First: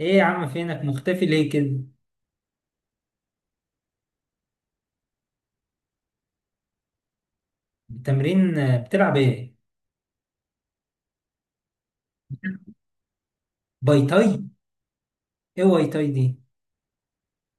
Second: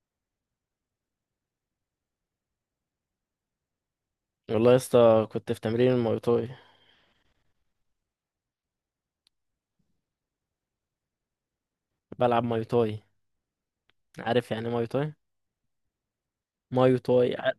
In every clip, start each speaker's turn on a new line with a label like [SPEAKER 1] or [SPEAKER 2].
[SPEAKER 1] ايه يا عم، فينك مختفي ليه كده؟
[SPEAKER 2] والله يا اسطى، كنت في تمرين الماي تاي.
[SPEAKER 1] التمرين، بتلعب ايه؟
[SPEAKER 2] بلعب ماي تاي.
[SPEAKER 1] باي تاي؟
[SPEAKER 2] عارف يعني إيه ماي تاي؟
[SPEAKER 1] ايه واي تاي دي؟
[SPEAKER 2] ماي تاي ع-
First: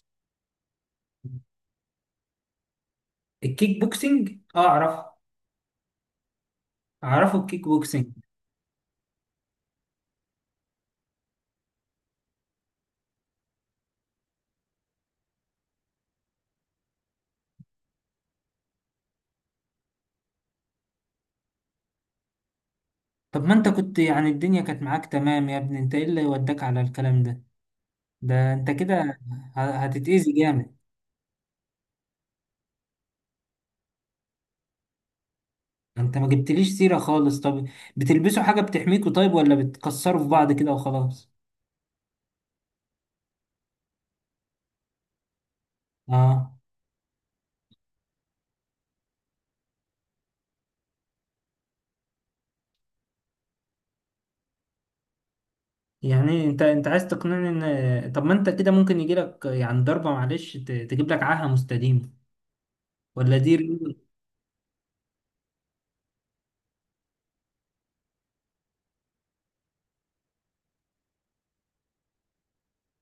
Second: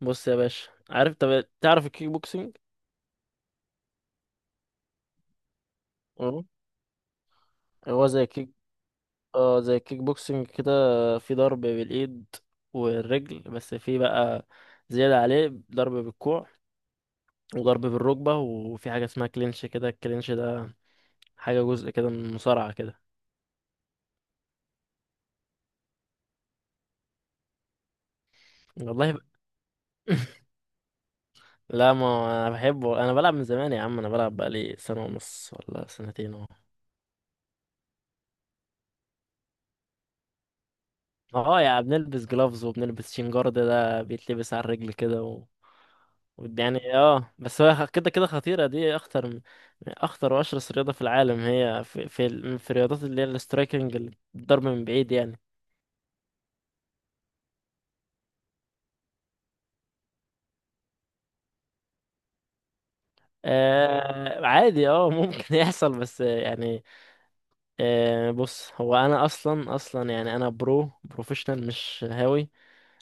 [SPEAKER 2] بص يا باشا، عارف؟ طب تعرف الكيك بوكسينج؟
[SPEAKER 1] الكيك بوكسينج، اه، اعرفه.
[SPEAKER 2] اه،
[SPEAKER 1] اعرفه الكيك
[SPEAKER 2] هو
[SPEAKER 1] بوكسينج.
[SPEAKER 2] زي الكيك. اه، زي الكيك بوكسينج كده. في ضرب بالايد والرجل بس، في بقى زيادة عليه ضرب بالكوع وضرب بالركبة. وفي حاجة اسمها كلينش كده، الكلينش ده حاجة جزء كده من المصارعة كده.
[SPEAKER 1] طب ما انت كنت يعني الدنيا كانت معاك تمام يا ابني، انت ايه اللي وداك على الكلام ده؟ ده انت
[SPEAKER 2] والله ب...
[SPEAKER 1] كده، هتتأذي جامد.
[SPEAKER 2] لا، ما هو انا بحبه. انا بلعب من زمان يا عم. انا بلعب بقالي سنة ونص ولا
[SPEAKER 1] انت ما
[SPEAKER 2] سنتين اهو.
[SPEAKER 1] جبتليش سيرة خالص. طب، بتلبسوا حاجة بتحميكوا طيب ولا بتكسروا في بعض كده وخلاص؟
[SPEAKER 2] اه يعني، بنلبس جلافز، وبنلبس شنجارد ده بيتلبس على الرجل
[SPEAKER 1] اه.
[SPEAKER 2] يعني. اه بس هو كده كده خطيرة، دي اخطر من، اخطر واشرس رياضة في العالم. هي في، في الرياضات اللي هي السترايكنج، الضرب من بعيد يعني.
[SPEAKER 1] يعني انت عايز تقنعني ان، طب ما انت كده ممكن يجيلك يعني ضربة، معلش تجيب لك عاهة مستديمة، ولا دي رياضة؟
[SPEAKER 2] آه عادي، اه ممكن يحصل، بس يعني آه. بص، هو انا اصلا يعني، انا بروفيشنال، مش هاوي.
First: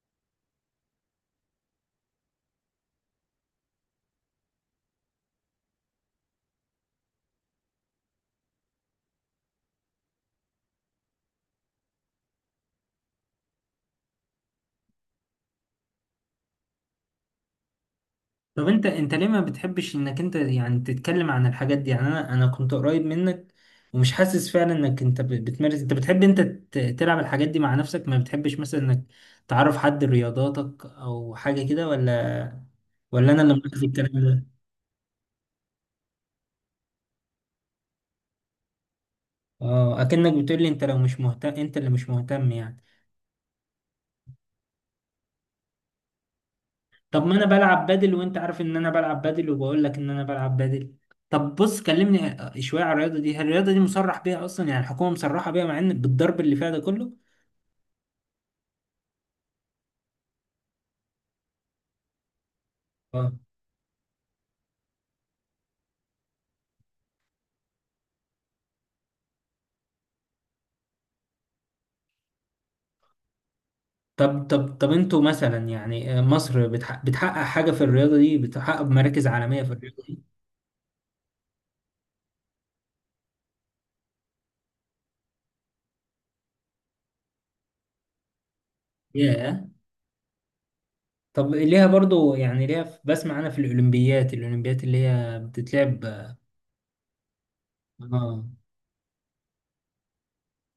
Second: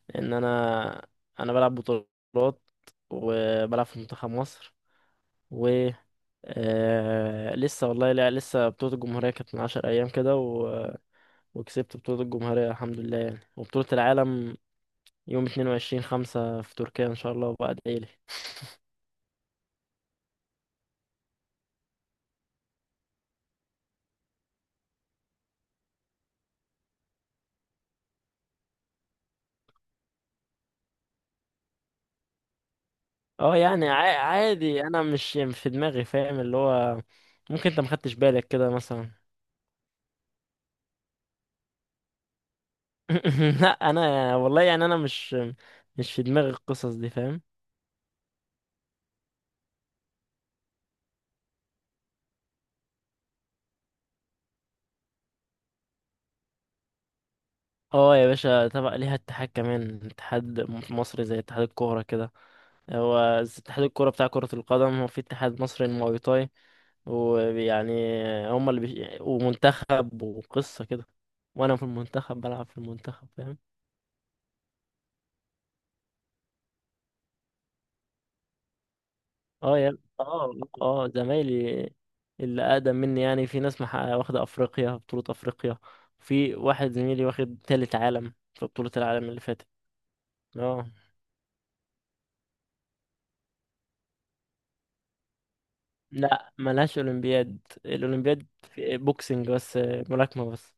[SPEAKER 2] لان انا، انا بلعب بطولات، وبلعب في منتخب مصر. آه لسه، والله لا، لسه بطولة الجمهورية كانت من عشر أيام وكسبت بطولة الجمهورية الحمد لله يعني. وبطولة العالم يوم اتنين وعشرين خمسة في تركيا إن شاء الله، وبعد إيلي.
[SPEAKER 1] طب انت ليه ما بتحبش انك انت يعني تتكلم عن الحاجات دي؟ يعني انا كنت قريب منك ومش حاسس فعلا انك انت بتمارس. انت بتحب انت تلعب الحاجات دي مع نفسك، ما بتحبش مثلا انك تعرف حد رياضاتك او حاجة كده، ولا انا اللي مركز الكلام ده؟
[SPEAKER 2] عادي، أنا مش في دماغي، فاهم؟ اللي هو ممكن أنت مخدتش بالك كده مثلا.
[SPEAKER 1] اه، اكنك بتقول لي انت لو مش مهتم، انت اللي مش مهتم يعني.
[SPEAKER 2] لا أنا والله يعني، أنا مش في دماغي القصص دي،
[SPEAKER 1] طب ما
[SPEAKER 2] فاهم؟
[SPEAKER 1] انا بلعب بادل، وانت عارف ان انا بلعب بادل، وبقول لك ان انا بلعب بادل. طب بص، كلمني شوية على الرياضة دي. هل الرياضة دي مصرح بيها اصلا؟ يعني الحكومة مصرحة بيها مع ان بالضرب اللي فيها ده كله؟
[SPEAKER 2] اه يا باشا، تبع ليها اتحاد كمان، اتحاد مصري زي اتحاد الكورة كده. هو
[SPEAKER 1] اه.
[SPEAKER 2] اتحاد الكرة بتاع كرة القدم، هو في اتحاد مصري للمواي تاي، ويعني هما ومنتخب وقصة كده. وانا في المنتخب، بلعب في المنتخب، فاهم؟
[SPEAKER 1] طب انتوا مثلا يعني مصر بتحقق حاجة في الرياضة دي، بتحقق مراكز عالمية في
[SPEAKER 2] اه يا
[SPEAKER 1] الرياضة دي؟
[SPEAKER 2] اه اه زمايلي اللي اقدم مني يعني، في ناس محققة، واخدة افريقيا، بطولة افريقيا. في واحد زميلي واخد تالت عالم في بطولة العالم اللي فاتت.
[SPEAKER 1] ياه.
[SPEAKER 2] اه.
[SPEAKER 1] طب ليها برضو يعني، ليها بسمع انا في الأولمبيات اللي هي بتتلعب.
[SPEAKER 2] لا ملهاش اولمبياد،
[SPEAKER 1] اه،
[SPEAKER 2] الاولمبياد في بوكسنج بس، ملاكمة بس،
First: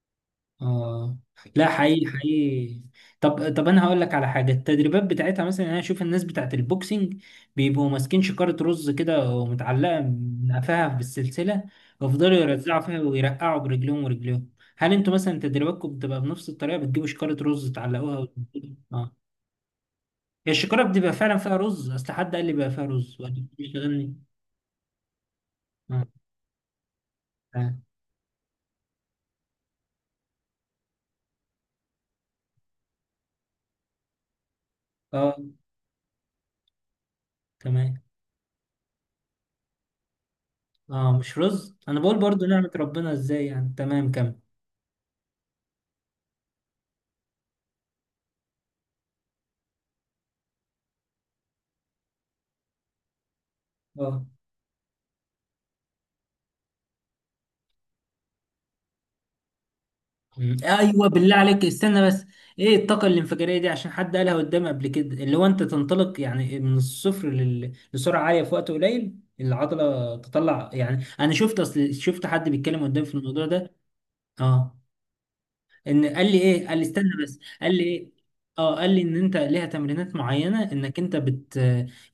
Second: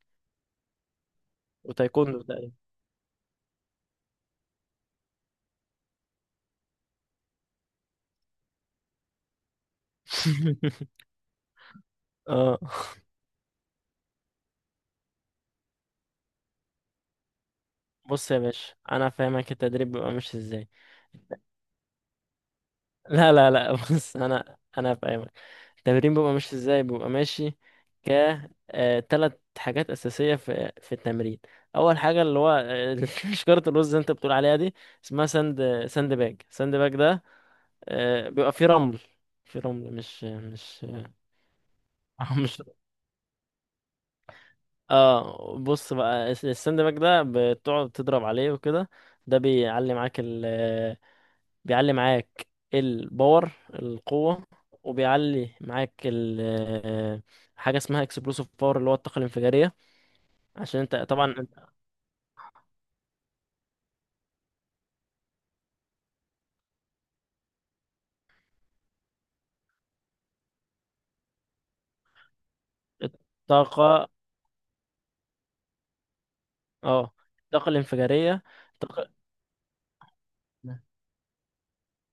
[SPEAKER 1] اه. لا، حقيقي
[SPEAKER 2] وتايكوندو تقريبا.
[SPEAKER 1] حقيقي. طب انا هقول لك على حاجه. التدريبات بتاعتها مثلا، انا اشوف الناس بتاعت البوكسنج بيبقوا ماسكين شكاره رز كده، ومتعلقه من قفاها بالسلسله، ويفضلوا
[SPEAKER 2] اه
[SPEAKER 1] يرزعوا فيها ويرقعوا برجليهم ورجليهم. هل انتوا مثلا تدريباتكم بتبقى بنفس الطريقه؟ بتجيبوا شكاره رز تعلقوها و...
[SPEAKER 2] بص يا باشا، انا
[SPEAKER 1] اه،
[SPEAKER 2] فاهمك، التدريب بيبقى ماشي
[SPEAKER 1] هي
[SPEAKER 2] ازاي.
[SPEAKER 1] الشكاره بتبقى فعلا فيها رز؟ اصل حد قال لي بقى فيها رز
[SPEAKER 2] لا
[SPEAKER 1] وقال لي
[SPEAKER 2] لا لا،
[SPEAKER 1] بيشتغلني.
[SPEAKER 2] بص، انا انا فاهمك،
[SPEAKER 1] اه،
[SPEAKER 2] التمرين بيبقى ماشي ازاي، بيبقى ماشي.
[SPEAKER 1] اه.
[SPEAKER 2] ك تلات حاجات اساسيه في التمرين. اول حاجه اللي هو شجره الرز اللي انت بتقول عليها دي، اسمها
[SPEAKER 1] آه،
[SPEAKER 2] ساند، ساند باج ده
[SPEAKER 1] تمام.
[SPEAKER 2] بيبقى فيه رمل. في رمل، مش
[SPEAKER 1] اه، مش رز. انا بقول برضو
[SPEAKER 2] مش.
[SPEAKER 1] نعمه ربنا ازاي يعني. تمام، كمل.
[SPEAKER 2] اه، بص بقى الساند باج ده، بتقعد تضرب عليه وكده. ده بيعلي معاك الباور،
[SPEAKER 1] اه.
[SPEAKER 2] القوة. وبيعلي معاك ال، آه، حاجة اسمها اكسبلوسيف باور، اللي هو الطاقة الانفجارية.
[SPEAKER 1] مم.
[SPEAKER 2] عشان انت
[SPEAKER 1] ايوه، بالله
[SPEAKER 2] طبعا
[SPEAKER 1] عليك استنى بس. ايه الطاقه الانفجاريه دي؟ عشان حد قالها قدامي قبل كده، اللي هو انت تنطلق يعني من الصفر لسرعه عاليه في وقت قليل، العضله تطلع. يعني انا شفت، اصل شفت حد بيتكلم قدام في الموضوع ده.
[SPEAKER 2] الطاقة،
[SPEAKER 1] اه، ان قال لي ايه؟ قال لي استنى
[SPEAKER 2] اه
[SPEAKER 1] بس،
[SPEAKER 2] الطاقة
[SPEAKER 1] قال لي ايه؟
[SPEAKER 2] الانفجارية،
[SPEAKER 1] اه، قال لي
[SPEAKER 2] الطاقة.
[SPEAKER 1] ان انت ليها تمرينات معينه، انك انت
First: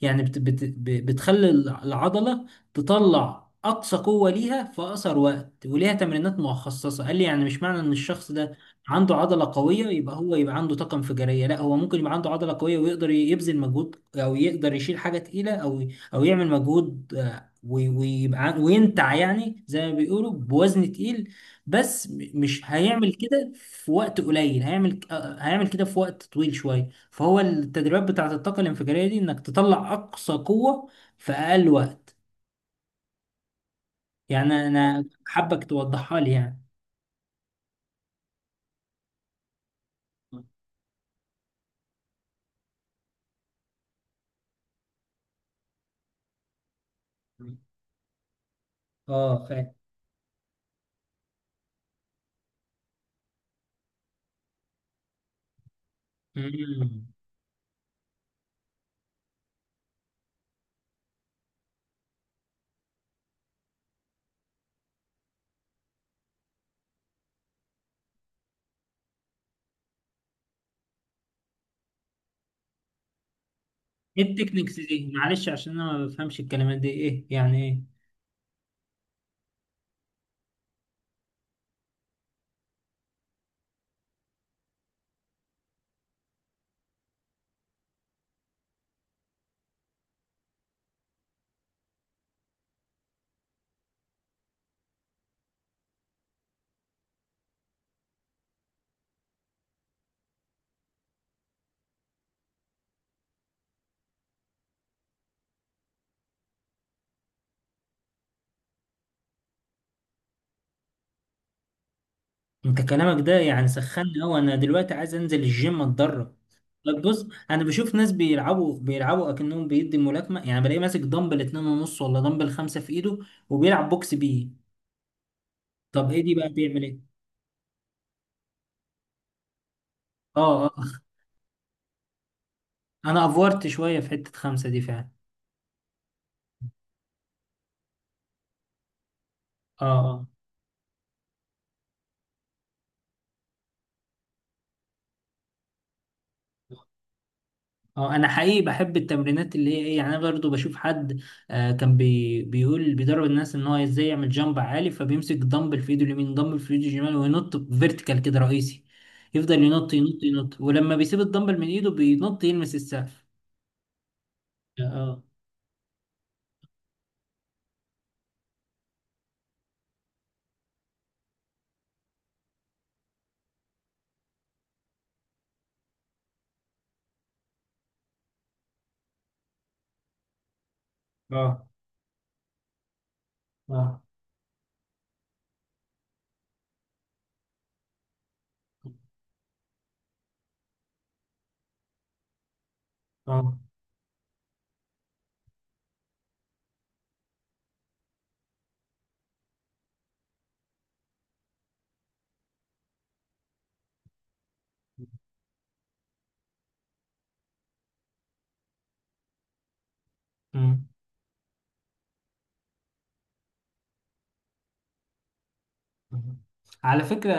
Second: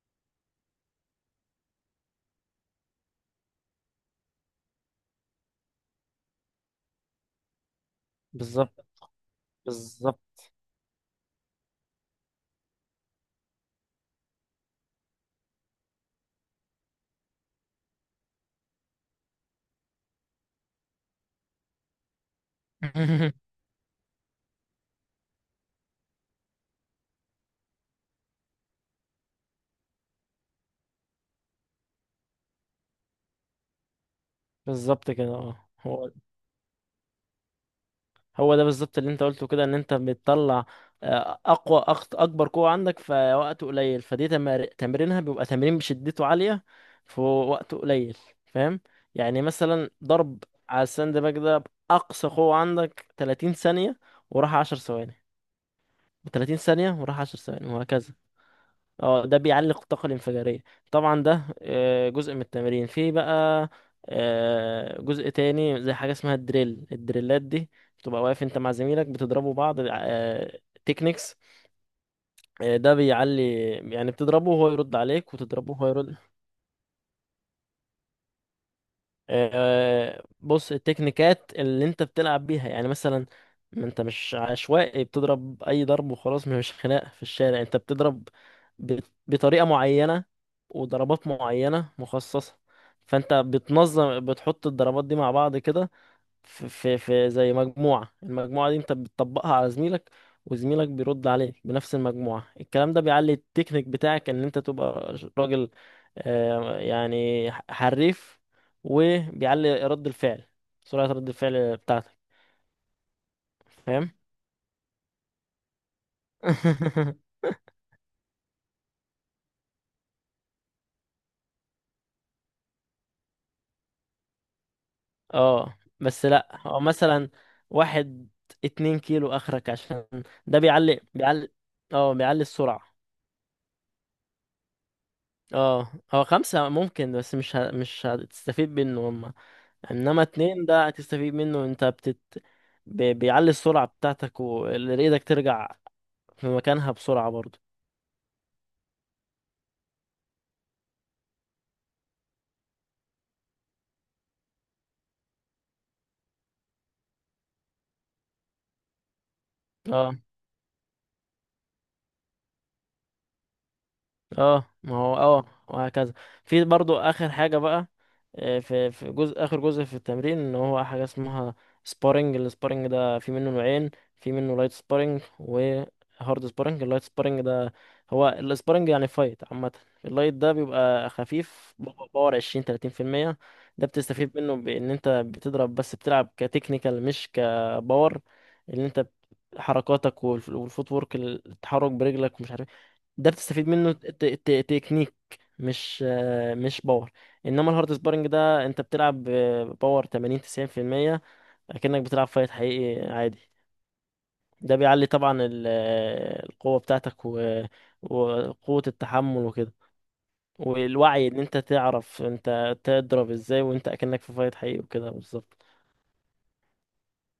[SPEAKER 1] يعني بتخلي العضله تطلع اقصى قوه ليها في اقصر وقت، وليها تمرينات مخصصه. قال لي يعني مش معنى ان الشخص ده
[SPEAKER 2] بالظبط،
[SPEAKER 1] عنده عضله قويه يبقى
[SPEAKER 2] بالظبط.
[SPEAKER 1] هو يبقى عنده طاقه انفجاريه. لا، هو ممكن يبقى عنده عضله قويه ويقدر يبذل مجهود، او يقدر يشيل حاجه تقيله، او يعمل مجهود، ويبقى وينتع يعني زي ما بيقولوا بوزن تقيل، بس مش هيعمل كده في وقت قليل، هيعمل كده في وقت طويل شوية. فهو التدريبات بتاعة الطاقة الانفجارية دي، انك تطلع اقصى قوة في اقل وقت. يعني انا
[SPEAKER 2] بالظبط كده.
[SPEAKER 1] حابك
[SPEAKER 2] اه، هو
[SPEAKER 1] توضحها لي يعني.
[SPEAKER 2] هو ده بالظبط اللي انت قلته كده، ان انت بتطلع اكبر قوة عندك في وقت قليل. تمرينها بيبقى تمرين بشدته عالية في وقت قليل، فاهم؟ يعني
[SPEAKER 1] اه، فاهم.
[SPEAKER 2] مثلا، ضرب على الساند باج ده بأقصى قوة عندك 30 ثانية، وراح 10 ثواني، 30 ثانية
[SPEAKER 1] مم.
[SPEAKER 2] وراح 10 ثواني، وهكذا. اه ده بيعلق الطاقة الانفجارية. طبعا ده جزء من التمرين. في بقى جزء تاني، زي حاجة اسمها الدريل، الدريلات دي بتبقى واقف انت مع زميلك بتضربوا بعض، تكنيكس. ده بيعلي، يعني
[SPEAKER 1] ايه
[SPEAKER 2] بتضربه وهو
[SPEAKER 1] التكنيكس
[SPEAKER 2] يرد
[SPEAKER 1] دي؟
[SPEAKER 2] عليك،
[SPEAKER 1] معلش
[SPEAKER 2] وتضربه
[SPEAKER 1] عشان
[SPEAKER 2] وهو
[SPEAKER 1] انا ما
[SPEAKER 2] يرد.
[SPEAKER 1] بفهمش الكلمات دي، ايه يعني ايه؟
[SPEAKER 2] بص، التكنيكات اللي انت بتلعب بيها يعني، مثلا، ما انت مش عشوائي بتضرب اي ضرب وخلاص، مش خناق في الشارع. انت بتضرب ب- بطريقة معينة، وضربات معينة مخصصة. فانت بتنظم، بتحط الضربات دي مع بعض كده، في زي مجموعة. المجموعة دي انت بتطبقها على زميلك، وزميلك بيرد عليك بنفس المجموعة. الكلام ده بيعلي التكنيك بتاعك، ان انت تبقى راجل يعني حريف. وبيعلي رد الفعل، سرعة رد الفعل بتاعتك.
[SPEAKER 1] انت كلامك ده يعني
[SPEAKER 2] فاهم؟
[SPEAKER 1] سخنني قوي، انا دلوقتي عايز انزل الجيم اتدرب. طب بص، انا بشوف ناس بيلعبوا اكنهم بيدي ملاكمه، يعني بلاقي ماسك دمبل 2.5 ولا دمبل 5 في ايده، وبيلعب بوكس بيه.
[SPEAKER 2] اه
[SPEAKER 1] طب ايه
[SPEAKER 2] بس
[SPEAKER 1] دي بقى؟
[SPEAKER 2] لا، هو
[SPEAKER 1] بيعمل ايه؟
[SPEAKER 2] مثلا، واحد اتنين كيلو اخرك، عشان ده
[SPEAKER 1] اه،
[SPEAKER 2] بيعلي
[SPEAKER 1] اه،
[SPEAKER 2] بيعلي اه بيعلي السرعة.
[SPEAKER 1] انا افورت شويه في حته 5 دي فعلا.
[SPEAKER 2] اه هو خمسة ممكن، بس مش ه... مش هتستفيد منه هما.
[SPEAKER 1] اه،
[SPEAKER 2] انما
[SPEAKER 1] اه،
[SPEAKER 2] اتنين ده هتستفيد منه، انت بيعلي السرعة بتاعتك، اللي ايدك ترجع في مكانها بسرعة برضه.
[SPEAKER 1] اه. انا حقيقي بحب التمرينات اللي هي ايه، يعني انا برضه بشوف حد كان بيقول بيدرب الناس ان هو ازاي يعمل جامب عالي، فبيمسك دمبل في ايده اليمين، دمبل في ايده الشمال، وينط فيرتيكال كده رئيسي، يفضل ينط ينط ينط، ولما بيسيب الدمبل من ايده بينط يلمس السقف.
[SPEAKER 2] اه ما هو
[SPEAKER 1] اه،
[SPEAKER 2] اه، وهكذا. في برضو اخر حاجه بقى، في جزء اخر، جزء في التمرين، ان هو حاجه اسمها سبارنج. السبارنج ده في منه نوعين، في منه لايت سبارنج وهارد سبارنج. اللايت سبارنج ده، هو السبارنج يعني فايت عامه. اللايت ده بيبقى
[SPEAKER 1] اه،
[SPEAKER 2] خفيف، باور 20، 30%. ده
[SPEAKER 1] اه،
[SPEAKER 2] بتستفيد منه بان انت بتضرب، بس بتلعب كتكنيكال مش كباور، ان انت حركاتك والفوت وورك، التحرك برجلك ومش عارف. ده
[SPEAKER 1] اه.
[SPEAKER 2] بتستفيد منه تكنيك، مش مش باور. انما الهارد سبارنج ده، انت بتلعب باور 80، 90%، اكنك بتلعب فايت حقيقي عادي. ده بيعلي طبعا القوة بتاعتك، وقوة التحمل وكده.
[SPEAKER 1] مم.
[SPEAKER 2] والوعي ان انت تعرف انت تضرب ازاي، وانت اكنك في فايت حقيقي وكده بالظبط.
[SPEAKER 1] مهم. على فكرة،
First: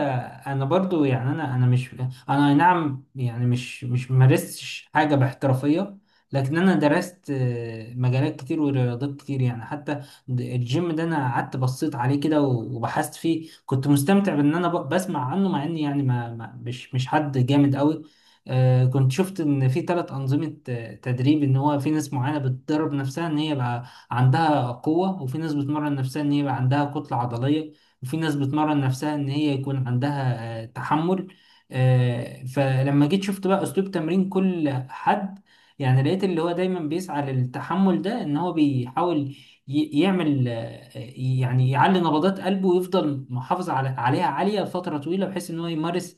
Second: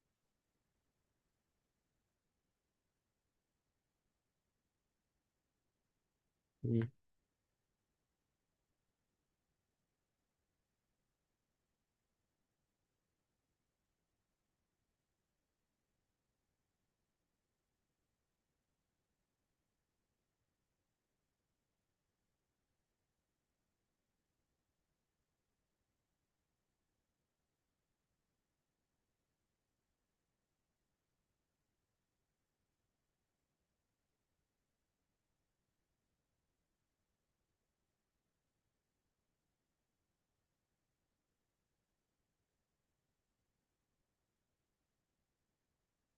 [SPEAKER 1] أنا برضو يعني أنا مش، أنا أي نعم يعني مش مارستش حاجة باحترافية، لكن أنا
[SPEAKER 2] مم.
[SPEAKER 1] درست مجالات كتير ورياضات كتير، يعني حتى الجيم ده، أنا قعدت بصيت عليه كده وبحثت فيه، كنت مستمتع بإن أنا بسمع عنه، مع إني يعني مش حد جامد قوي. كنت شفت إن في ثلاث أنظمة تدريب، إن هو في ناس معينة بتدرب نفسها إن هي بقى عندها قوة، وفي ناس بتمرن نفسها إن هي بقى عندها كتلة عضلية، وفي ناس بتمرن نفسها ان هي يكون عندها تحمل. فلما جيت شفت بقى اسلوب تمرين كل حد. يعني لقيت اللي هو دايما بيسعى للتحمل ده، ان هو بيحاول يعمل يعني يعلي نبضات قلبه ويفضل محافظ عليها عالية لفترة طويلة، بحيث ان هو يمارس،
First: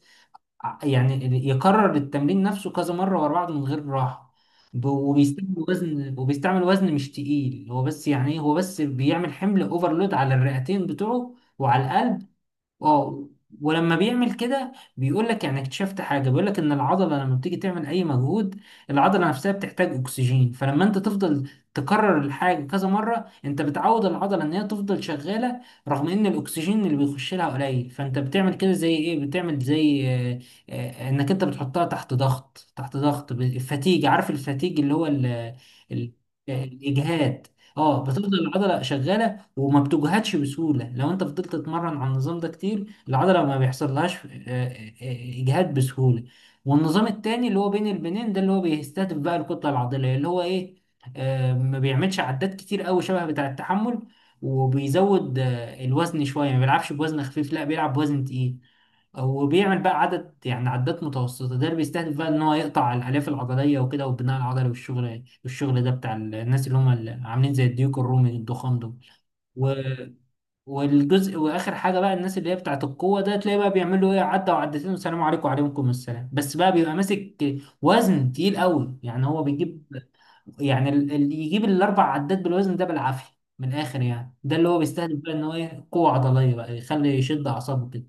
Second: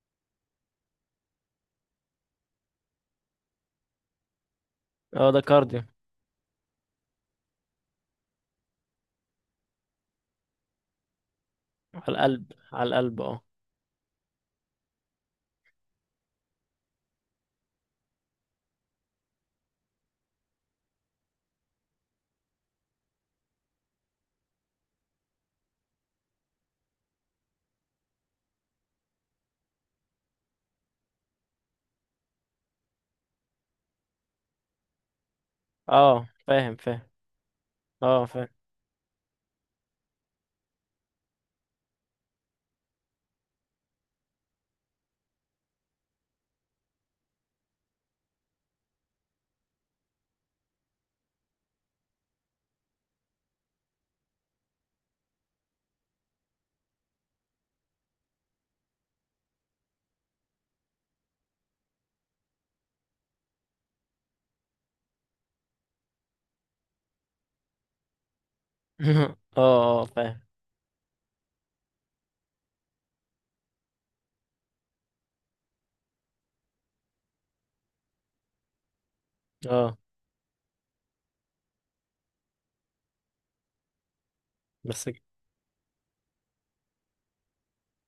[SPEAKER 1] يعني يكرر التمرين نفسه كذا مرة ورا بعض من غير راحة،
[SPEAKER 2] اه ده
[SPEAKER 1] وبيستعمل
[SPEAKER 2] كارديو،
[SPEAKER 1] وزن وبيستعمل وزن مش تقيل. هو بس يعني هو بس بيعمل حمل اوفرلود على الرئتين بتوعه وعلى
[SPEAKER 2] على
[SPEAKER 1] القلب.
[SPEAKER 2] القلب، على القلب
[SPEAKER 1] اه،
[SPEAKER 2] اه.
[SPEAKER 1] ولما بيعمل كده بيقول لك يعني اكتشفت حاجه، بيقول لك ان العضله لما بتيجي تعمل اي مجهود، العضله نفسها بتحتاج اكسجين. فلما انت تفضل تكرر الحاجه كذا مره، انت بتعود العضله ان هي تفضل شغاله رغم ان الاكسجين اللي بيخش لها قليل. فانت بتعمل كده زي ايه، بتعمل زي انك انت بتحطها تحت ضغط الفتيج، عارف الفتيج اللي هو ال ال
[SPEAKER 2] اه
[SPEAKER 1] آه،
[SPEAKER 2] فاهم، فاهم.
[SPEAKER 1] الاجهاد. اه،
[SPEAKER 2] اه
[SPEAKER 1] بتفضل
[SPEAKER 2] فاهم.
[SPEAKER 1] العضله شغاله وما بتجهدش بسهولة. لو انت فضلت تتمرن على النظام ده كتير، العضلة ما بيحصلهاش اجهاد بسهولة. والنظام التاني اللي هو بين البنين ده، اللي هو بيستهدف بقى الكتلة العضلية، اللي هو ايه، ما بيعملش عدات كتير قوي شبه بتاع التحمل، وبيزود الوزن شوية، ما بيلعبش بوزن خفيف، لا بيلعب بوزن تقيل، وبيعمل بقى عدد يعني عدات متوسطة. ده اللي بيستهدف بقى ان هو يقطع الالياف العضلية وكده، والبناء العضلي، والشغل ده بتاع الناس اللي هم اللي عاملين زي الديوك الرومي الضخام دول.
[SPEAKER 2] اه، اه فاهم.
[SPEAKER 1] والجزء واخر حاجه بقى، الناس اللي هي بتاعت القوه ده، تلاقي بقى بيعملوا ايه، عدى وعدتين والسلام عليكم وعليكم السلام، بس بقى بيبقى ماسك وزن تقيل قوي. يعني هو بيجيب
[SPEAKER 2] اه
[SPEAKER 1] يعني اللي يجيب الاربع عدات بالوزن ده بالعافيه من الاخر، يعني ده اللي هو
[SPEAKER 2] بس
[SPEAKER 1] بيستهدف بقى ان هو ايه، قوه عضليه، بقى يخلي يشد اعصابه كده،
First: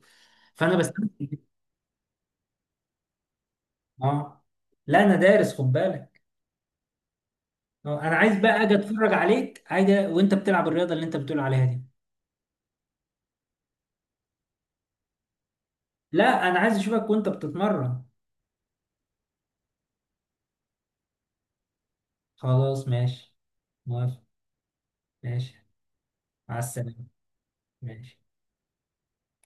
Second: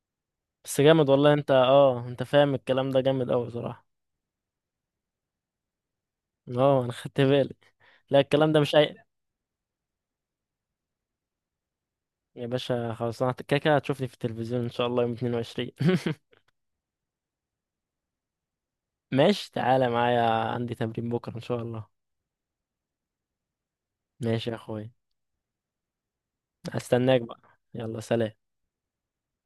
[SPEAKER 1] فانا
[SPEAKER 2] بس
[SPEAKER 1] بستمتع
[SPEAKER 2] جامد والله،
[SPEAKER 1] بيه.
[SPEAKER 2] انت اه انت فاهم الكلام ده جامد اوي صراحة.
[SPEAKER 1] اه، لا انا دارس، خد بالك.
[SPEAKER 2] اه انا خدت بالي.
[SPEAKER 1] انا
[SPEAKER 2] لا
[SPEAKER 1] عايز
[SPEAKER 2] الكلام ده
[SPEAKER 1] بقى
[SPEAKER 2] مش
[SPEAKER 1] اجي
[SPEAKER 2] اي،
[SPEAKER 1] اتفرج عليك حاجه وانت بتلعب الرياضه اللي انت بتقول عليها دي.
[SPEAKER 2] يا باشا خلاص، انا كده كده هتشوفني في التلفزيون ان شاء الله يوم 22.
[SPEAKER 1] لا، انا عايز اشوفك وانت بتتمرن.
[SPEAKER 2] ماشي تعالى معايا، عندي تمرين بكرة ان شاء الله.
[SPEAKER 1] خلاص، ماشي. موافق.
[SPEAKER 2] ماشي يا اخوي.
[SPEAKER 1] ماشي. مع السلامة.
[SPEAKER 2] استناك بقى، يلا
[SPEAKER 1] ماشي.
[SPEAKER 2] سلام.